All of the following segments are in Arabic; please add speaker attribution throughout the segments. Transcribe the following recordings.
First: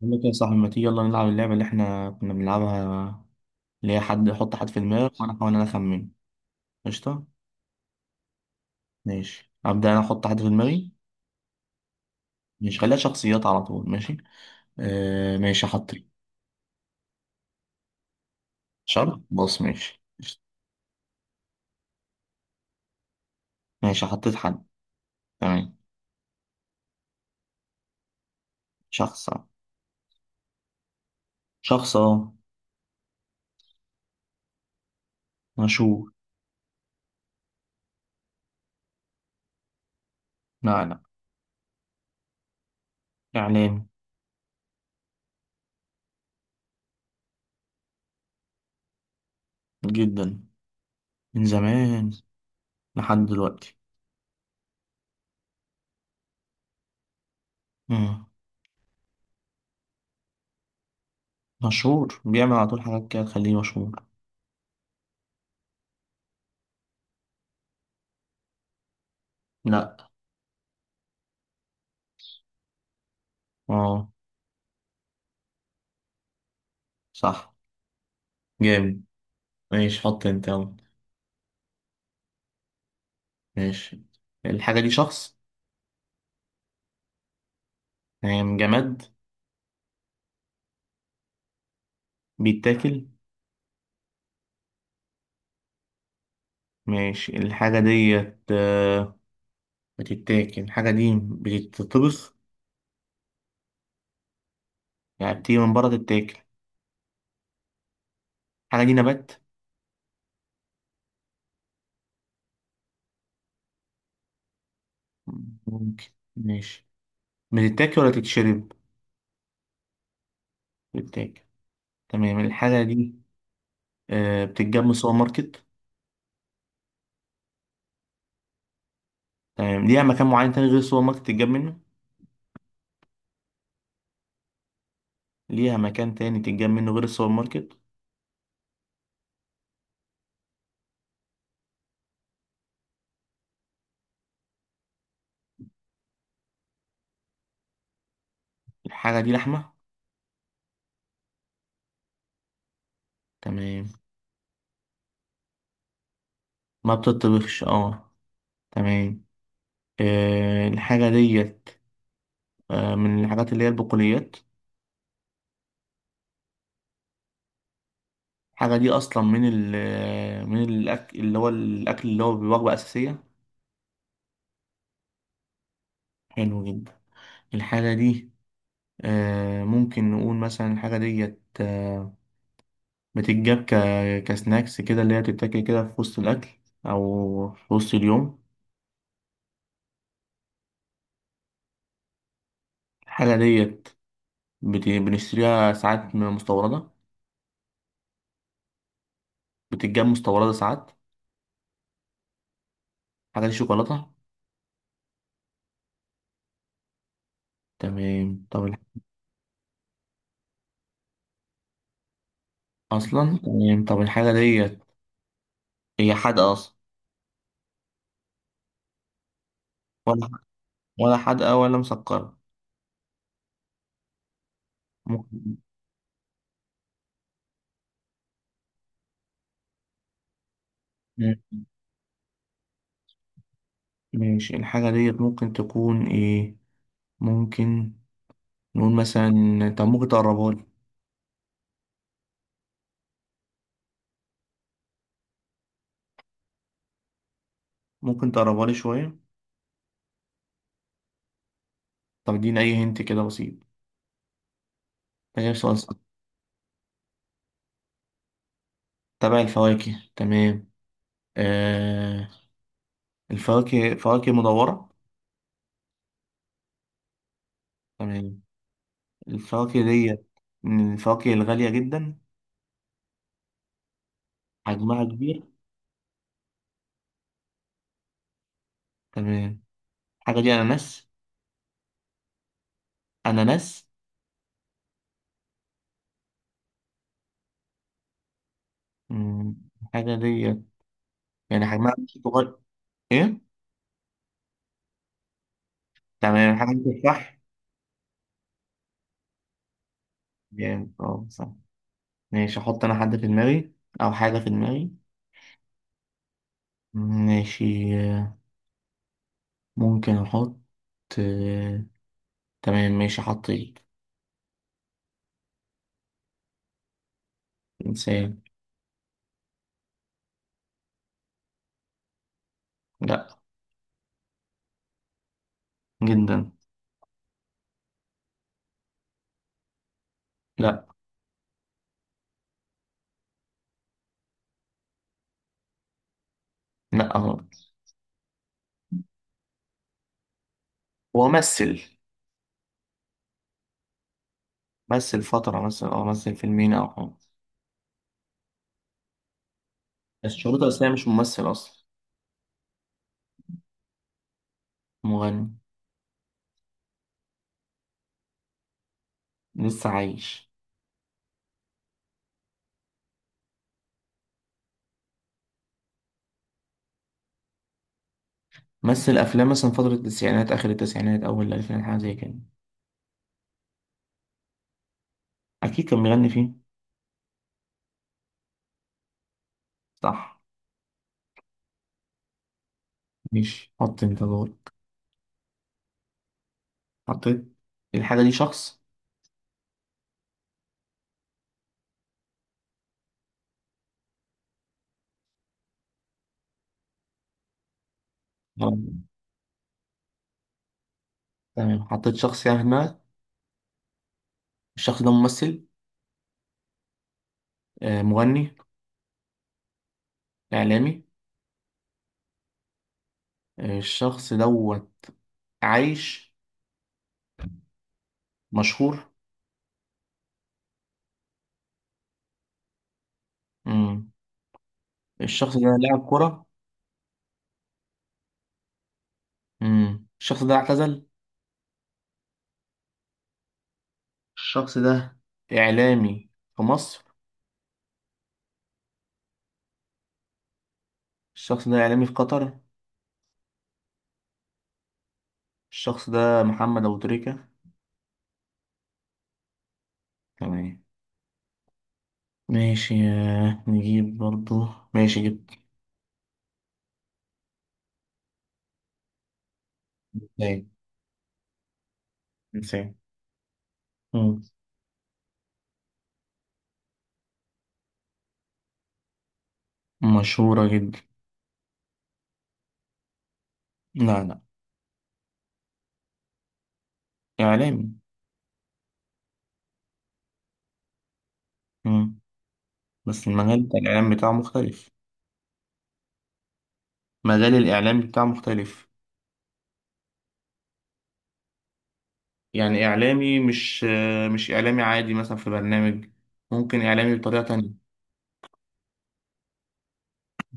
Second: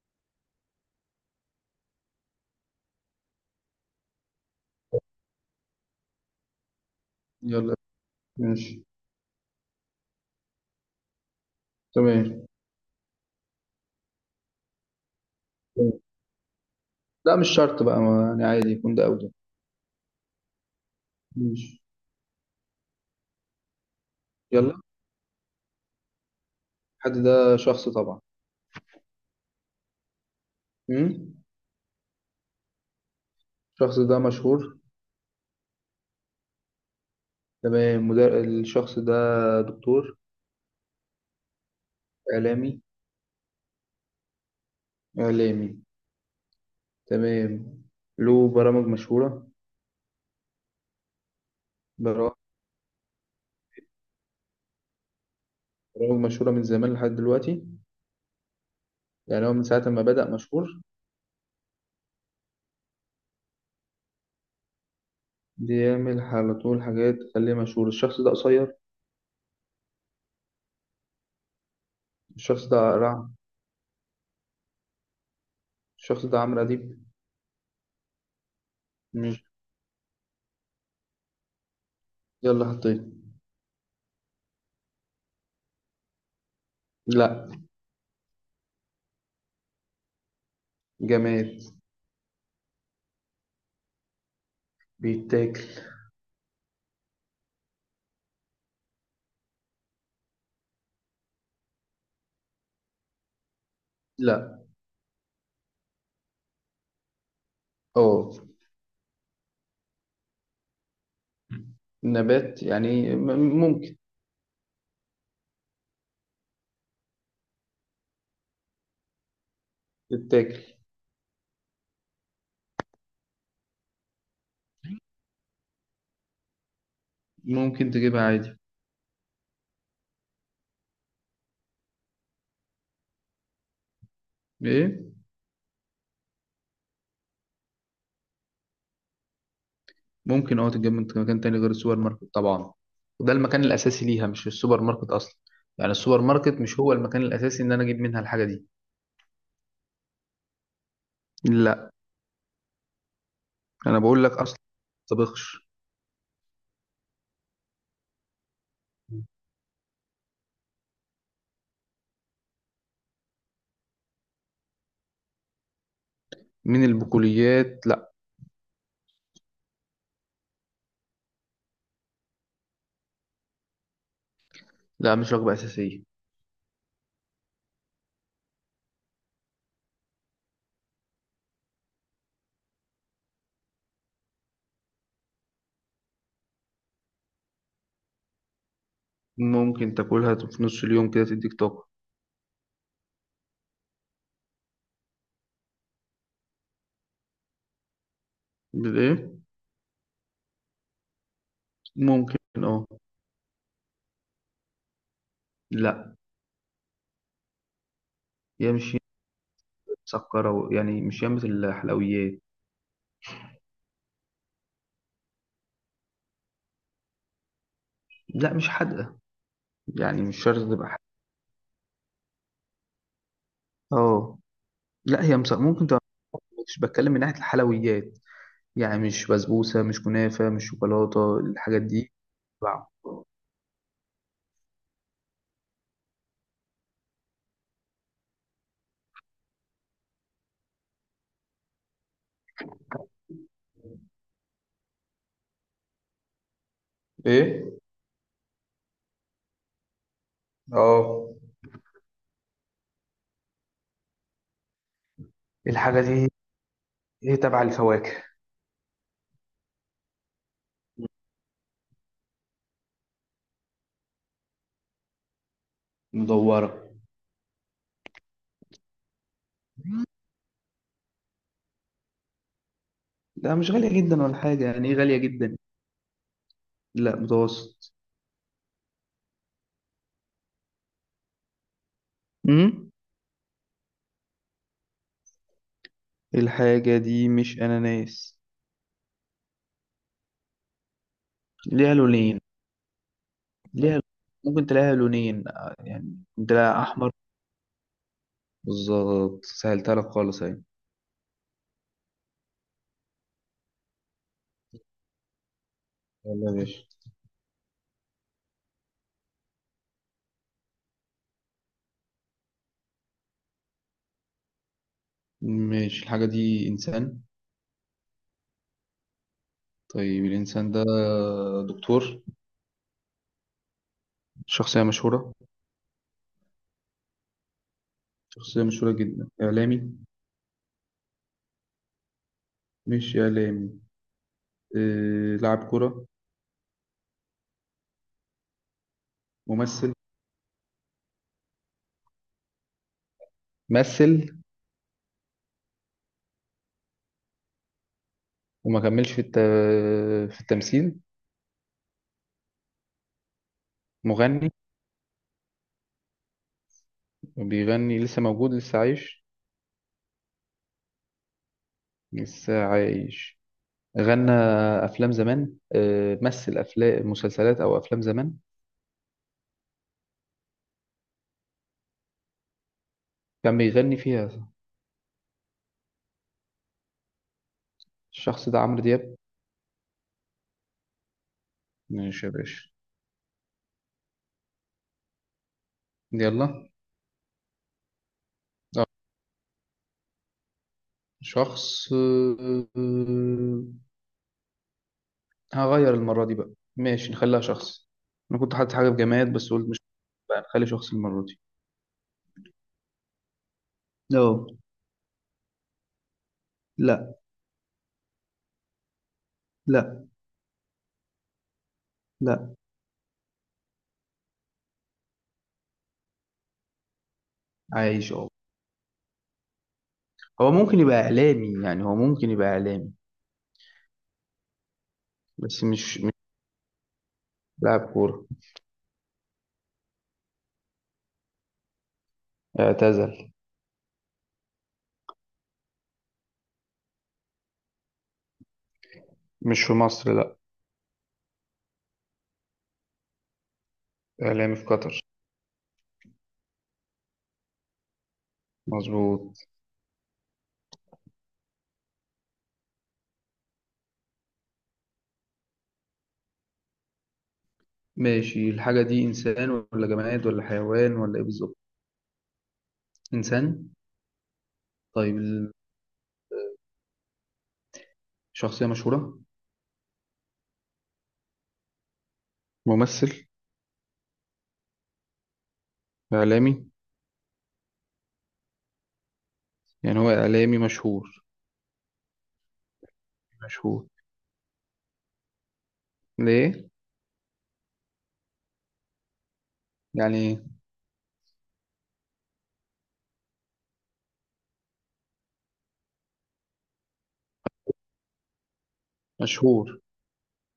Speaker 1: بقول لك يا صاحبي، ما تيجي يلا نلعب اللعبة اللي احنا كنا بنلعبها، اللي هي حد يحط حد في دماغك وانا احاول انا اخمن. قشطة.
Speaker 2: يلا، ماشي،
Speaker 1: ماشي، ابدأ انا احط حد في دماغي.
Speaker 2: تمام.
Speaker 1: مش، خليها شخصيات على طول، ماشي. آه ماشي، حطيت.
Speaker 2: لا، مش شرط بقى، ما يعني عادي يكون ده أو
Speaker 1: شرط،
Speaker 2: ده.
Speaker 1: بص، ماشي، قشطة.
Speaker 2: ماشي.
Speaker 1: ماشي، حطيت حد.
Speaker 2: يلا.
Speaker 1: تمام.
Speaker 2: الحد ده شخص طبعا.
Speaker 1: شخص أهو.
Speaker 2: مم؟
Speaker 1: شخص، اه.
Speaker 2: الشخص ده مشهور.
Speaker 1: مشهور.
Speaker 2: تمام. الشخص ده دكتور؟
Speaker 1: لا لا.
Speaker 2: إعلامي؟
Speaker 1: اعلامي.
Speaker 2: إعلامي. تمام. له برامج مشهورة.
Speaker 1: جدا. من زمان
Speaker 2: برا-
Speaker 1: لحد دلوقتي.
Speaker 2: برامج مشهورة من زمان لحد دلوقتي.
Speaker 1: مم.
Speaker 2: يعني هو من ساعة ما بدأ مشهور،
Speaker 1: مشهور بيعمل على طول حاجات كده تخليه مشهور.
Speaker 2: بيعمل على طول حاجات تخليه مشهور. الشخص ده قصير؟
Speaker 1: لا.
Speaker 2: الشخص ده رعب؟
Speaker 1: اه
Speaker 2: الشخص ده عمرو أديب.
Speaker 1: صح، جامد.
Speaker 2: مش.
Speaker 1: ماشي، حط انت، يلا.
Speaker 2: يلا، حطيت.
Speaker 1: ماشي، الحاجة دي شخص؟
Speaker 2: لا.
Speaker 1: تمام. جماد،
Speaker 2: جماد؟
Speaker 1: بيتاكل.
Speaker 2: بيتاكل؟
Speaker 1: ماشي، الحاجة ديت، بتتاكل الحاجة دي، بتتطبخ؟
Speaker 2: لا.
Speaker 1: يعني بتيجي من بره تتاكل؟
Speaker 2: اه.
Speaker 1: الحاجة دي نبات.
Speaker 2: نبات يعني ممكن.
Speaker 1: ممكن. ماشي، بتتاكل ولا تتشرب؟
Speaker 2: تتاكل.
Speaker 1: بتتاكل. تمام، الحاجة دي، بتتجاب من السوبر ماركت.
Speaker 2: ممكن تجيبها عادي.
Speaker 1: تمام، ليها مكان معين تاني غير السوبر ماركت تتجاب منه؟
Speaker 2: ايه.
Speaker 1: ليها مكان تاني تتجاب منه غير السوبر ماركت.
Speaker 2: ممكن اه، تتجاب من مكان تاني غير السوبر ماركت طبعا. وده المكان الاساسي ليها، مش السوبر ماركت اصلا. يعني السوبر ماركت مش هو المكان الاساسي ان انا اجيب منها الحاجه دي.
Speaker 1: الحاجة دي لحمة؟
Speaker 2: لا.
Speaker 1: تمام.
Speaker 2: انا بقول لك اصلا، طبخش.
Speaker 1: ما بتتطبخش، اه. تمام. الحاجة ديت، من الحاجات اللي هي البقوليات.
Speaker 2: من البقوليات لا.
Speaker 1: الحاجة دي أصلا من ال، من الأكل اللي هو الأكل اللي هو بوجبة أساسية.
Speaker 2: لا، مش وجبه اساسيه.
Speaker 1: حلو جدا. الحاجة دي، ممكن نقول مثلا الحاجة ديت، بتتجاب كسناكس كده، اللي هي بتتاكل كده في وسط الأكل أو في وسط اليوم.
Speaker 2: ممكن تاكلها في نص اليوم كده، تديك طاقه.
Speaker 1: الحاجة ديت، بنشتريها ساعات من مستوردة.
Speaker 2: ايه.
Speaker 1: بتتجاب مستوردة ساعات.
Speaker 2: ممكن اه
Speaker 1: الحاجة دي شوكولاتة؟
Speaker 2: لا
Speaker 1: تمام،
Speaker 2: هي مش مسكره يعني مش ياما الحلويات
Speaker 1: أصلا، تمام، طب الحاجة ديت هي حادقة أصلا؟
Speaker 2: لا مش حادقة يعني مش شرط تبقى حادقة
Speaker 1: ولا حادقة ولا مسكرة؟
Speaker 2: اه. لا،
Speaker 1: ممكن.
Speaker 2: ممكن تبقى. مش بتكلم من ناحية الحلويات. يعني مش بسبوسة، مش كنافة، مش شوكولاتة الحاجات دي. تبع
Speaker 1: ماشي، الحاجة ديت ممكن تكون ايه؟ ممكن نقول مثلا، طب ممكن تقربها لي؟
Speaker 2: ايه.
Speaker 1: ممكن تقربها لي شوية؟
Speaker 2: اه.
Speaker 1: طب اديني أي هنت كده بسيط، ده غير سؤال صعب.
Speaker 2: الحاجة دي هي تبع الفواكه.
Speaker 1: تبع الفواكه، تمام. آه، الفواكه فواكه مدورة.
Speaker 2: مدورة.
Speaker 1: تمام، الفواكه ديت من الفواكه الغالية جدا.
Speaker 2: لا مش غالية جدا ولا حاجة، يعني ايه
Speaker 1: حجمها
Speaker 2: غالية
Speaker 1: كبير.
Speaker 2: جدا. لا، متوسط.
Speaker 1: تمام، الحاجة دي أناناس؟
Speaker 2: امم.
Speaker 1: أناناس.
Speaker 2: الحاجة دي مش أناناس.
Speaker 1: مم، الحاجة ديت يعني
Speaker 2: ليها
Speaker 1: حجمها مش
Speaker 2: لونين.
Speaker 1: صغير. إيه؟
Speaker 2: ليها، ممكن تلاقيها لونين، يعني ممكن
Speaker 1: تمام، الحاجة
Speaker 2: تلاقيها
Speaker 1: دي
Speaker 2: أحمر.
Speaker 1: تفاح؟
Speaker 2: بالظبط، سهلتها لك خالص أهي.
Speaker 1: جامد، اه صح. ماشي، احط انا حد في دماغي، او حاجة في دماغي.
Speaker 2: يلا يا باشا.
Speaker 1: ماشي، ممكن احط، آه، تمام، ماشي، حطيت.
Speaker 2: ماشي. الحاجة دي إنسان.
Speaker 1: انسان.
Speaker 2: طيب، الإنسان ده دكتور؟
Speaker 1: لا.
Speaker 2: شخصية مشهورة؟
Speaker 1: جدا.
Speaker 2: شخصية مشهورة جدا. إعلامي؟
Speaker 1: لا
Speaker 2: مش إعلامي. لاعب كرة؟
Speaker 1: لا غلط.
Speaker 2: ممثل؟
Speaker 1: هو مثل.
Speaker 2: مثل.
Speaker 1: مثل فترة مثلا، او مثل فيلمين او حاجة.
Speaker 2: وما
Speaker 1: بس
Speaker 2: في
Speaker 1: شريط أساسية
Speaker 2: التمثيل.
Speaker 1: مش ممثل اصلا.
Speaker 2: مغني.
Speaker 1: مغني.
Speaker 2: بيغني. لسه موجود، لسه عايش.
Speaker 1: لسه عايش.
Speaker 2: لسه عايش. غنى أفلام زمان. مثل أفلام، مسلسلات أو أفلام زمان.
Speaker 1: مثل افلام مثلا فترة التسعينات، اخر التسعينات، اول الالفينات، حاجة زي كده.
Speaker 2: كان بيغني فيها.
Speaker 1: اكيد كان بيغني فيه.
Speaker 2: الشخص ده عمرو دياب.
Speaker 1: صح.
Speaker 2: ماشي يا باشا.
Speaker 1: ماشي، حط انت دورك.
Speaker 2: يلا.
Speaker 1: حطيت. الحاجة دي شخص؟
Speaker 2: اه. شخص، هغير المرة دي بقى، ماشي نخليها شخص. أنا كنت حاطط
Speaker 1: آه.
Speaker 2: حاجة بجماد بس قلت مش. بقى نخلي شخص المرة دي.
Speaker 1: تمام، حطيت شخص يعني في دماغك.
Speaker 2: اه.
Speaker 1: الشخص ده ممثل؟
Speaker 2: لا.
Speaker 1: مغني؟
Speaker 2: لا.
Speaker 1: إعلامي؟
Speaker 2: لا.
Speaker 1: الشخص دوت عايش؟
Speaker 2: عايش أهو.
Speaker 1: مشهور؟
Speaker 2: هو ممكن يبقى إعلامي، يعني هو ممكن يبقى إعلامي.
Speaker 1: مم. الشخص
Speaker 2: بس
Speaker 1: ده
Speaker 2: مش
Speaker 1: لاعب
Speaker 2: مش
Speaker 1: كرة؟
Speaker 2: لاعب كورة.
Speaker 1: مم. الشخص ده اعتزل؟
Speaker 2: اعتزل.
Speaker 1: الشخص ده إعلامي في مصر؟
Speaker 2: مش في مصر، لا.
Speaker 1: الشخص ده إعلامي في قطر؟
Speaker 2: إعلامي في قطر.
Speaker 1: الشخص ده محمد أبو تريكة؟
Speaker 2: مظبوط.
Speaker 1: تمام. ماشي، نجيب برضو. ماشي، جبت.
Speaker 2: ماشي. الحاجة دي إنسان ولا جماد ولا
Speaker 1: إنسان.
Speaker 2: حيوان ولا إيه بالظبط.
Speaker 1: إنسان.
Speaker 2: إنسان.
Speaker 1: مم.
Speaker 2: طيب، الشخصية مشهورة.
Speaker 1: مشهورة جدا.
Speaker 2: ممثل؟
Speaker 1: لا لا.
Speaker 2: إعلامي؟
Speaker 1: إعلامي.
Speaker 2: يعني هو إعلامي مشهور.
Speaker 1: مم. بس المجال بتاع
Speaker 2: مشهور.
Speaker 1: الإعلام بتاعه مختلف.
Speaker 2: ليه؟
Speaker 1: مجال الإعلام بتاعه مختلف.
Speaker 2: يعني إيه؟
Speaker 1: يعني إعلامي مش، إعلامي عادي مثلا في برنامج. ممكن إعلامي بطريقة تانية.
Speaker 2: مشهور.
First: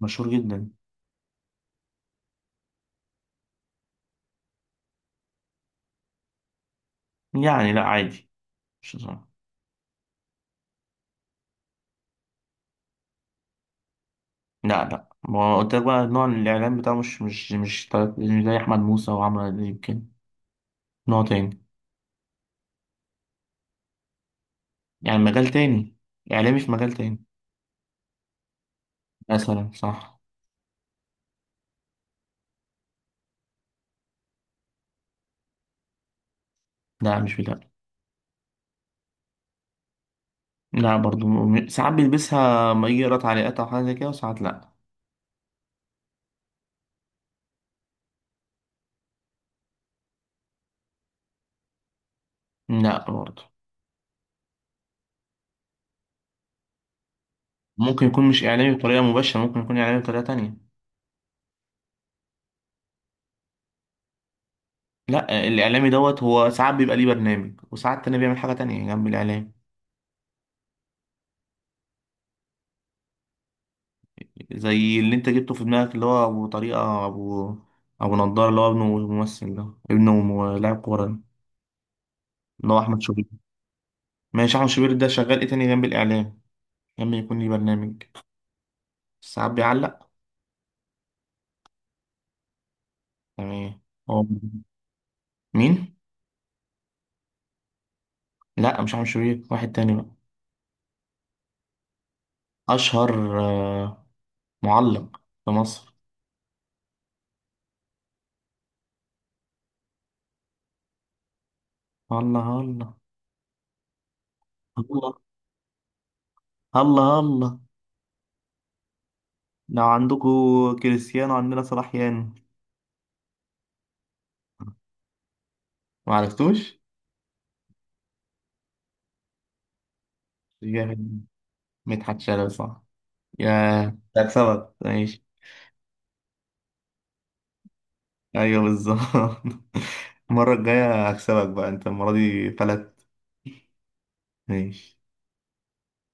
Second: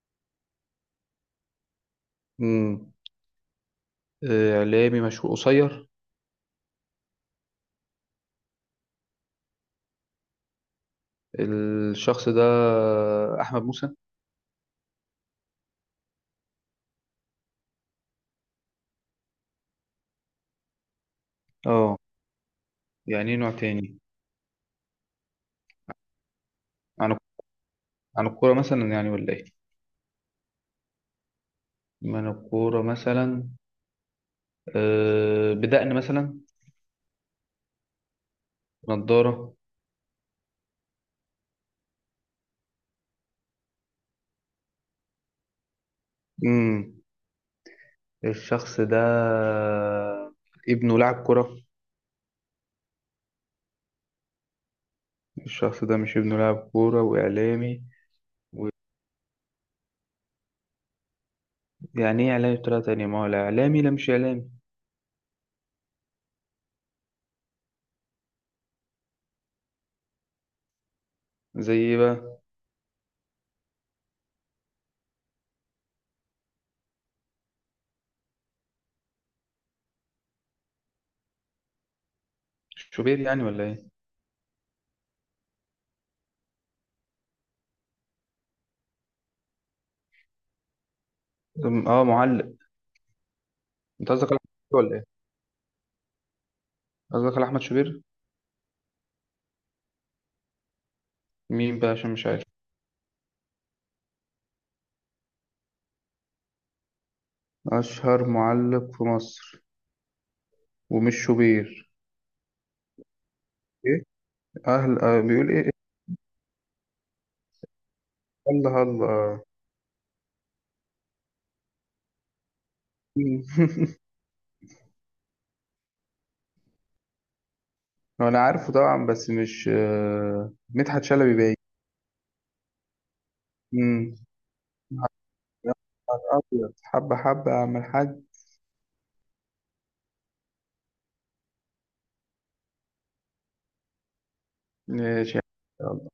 Speaker 1: مشهور جدا.
Speaker 2: امم. إعلامي مشهور قصير.
Speaker 1: يعني لا، عادي، مش صعب.
Speaker 2: الشخص ده أحمد موسى.
Speaker 1: لا لا، ما قلت لك بقى نوع الإعلام بتاعه مش مش زي أحمد موسى وعمرو أديب يمكن. نوع تاني.
Speaker 2: اه. يعني إيه نوع تاني.
Speaker 1: يعني مجال تاني، إعلامي في مجال
Speaker 2: عن،
Speaker 1: تاني.
Speaker 2: عن الكورة مثلا يعني ولا إيه.
Speaker 1: مثلا صح.
Speaker 2: من الكورة مثلا. بدقن مثلا.
Speaker 1: لا مش بتاع.
Speaker 2: نضارة.
Speaker 1: لا برضو، ساعات بيلبسها ما يجي يقرا تعليقات أو حاجة زي كده، وساعات لا.
Speaker 2: امم. الشخص ده ابنه لاعب كرة.
Speaker 1: لا برضو.
Speaker 2: الشخص ده مش ابنه لاعب كورة وإعلامي.
Speaker 1: ممكن يكون مش
Speaker 2: و...
Speaker 1: إعلامي بطريقة مباشرة، ممكن يكون إعلامي بطريقة تانية.
Speaker 2: يعني إيه إعلامي بطريقة تانية، ما هو لا إعلامي لا مش إعلامي.
Speaker 1: لا، الاعلامي دوت هو ساعات بيبقى ليه برنامج، وساعات تاني بيعمل حاجه تانية جنب الاعلام.
Speaker 2: زي إيه بقى.
Speaker 1: زي اللي انت جبته في دماغك، اللي هو ابو طريقه، ابو نضاره، اللي هو ابنه ممثل، ده ابنه لاعب كوره ده، اللي هو احمد
Speaker 2: شوبير
Speaker 1: شوبير.
Speaker 2: يعني ولا إيه.
Speaker 1: ماشي، احمد شوبير ده شغال ايه تاني جنب الاعلام؟ لما يكون ليه برنامج، ساعات بيعلق.
Speaker 2: اه، معلق.
Speaker 1: تمام.
Speaker 2: انت
Speaker 1: هو
Speaker 2: قصدك على أحمد شوبير ولا ايه.
Speaker 1: مين؟
Speaker 2: قصدك على احمد شوبير.
Speaker 1: لا مش احمد شوبير، واحد تاني بقى.
Speaker 2: مين بقى، عشان مش عارف.
Speaker 1: اشهر، معلق في مصر.
Speaker 2: اشهر معلق في مصر. ومش شوبير.
Speaker 1: الله الله.
Speaker 2: ايه. اهل،
Speaker 1: الله
Speaker 2: بيقول ايه؟ إيه؟
Speaker 1: الله الله.
Speaker 2: الله، الله.
Speaker 1: لو عندكم كريستيانو، عندنا صلاح يانو.
Speaker 2: مم.
Speaker 1: ما عرفتوش.
Speaker 2: هو انا عارفه طبعا، بس مش، مدحت
Speaker 1: جامد،
Speaker 2: شلبي باين.
Speaker 1: مدحت شلبي صح. يا،
Speaker 2: مم.
Speaker 1: هكسبك ماشي.
Speaker 2: يا نهار أبيض. حبة حبة يا عم الحاج.
Speaker 1: ايوه بالظبط. المرة الجاية هكسبك بقى، انت المرة دي فلت. ماشي.
Speaker 2: ماشي. يا الله.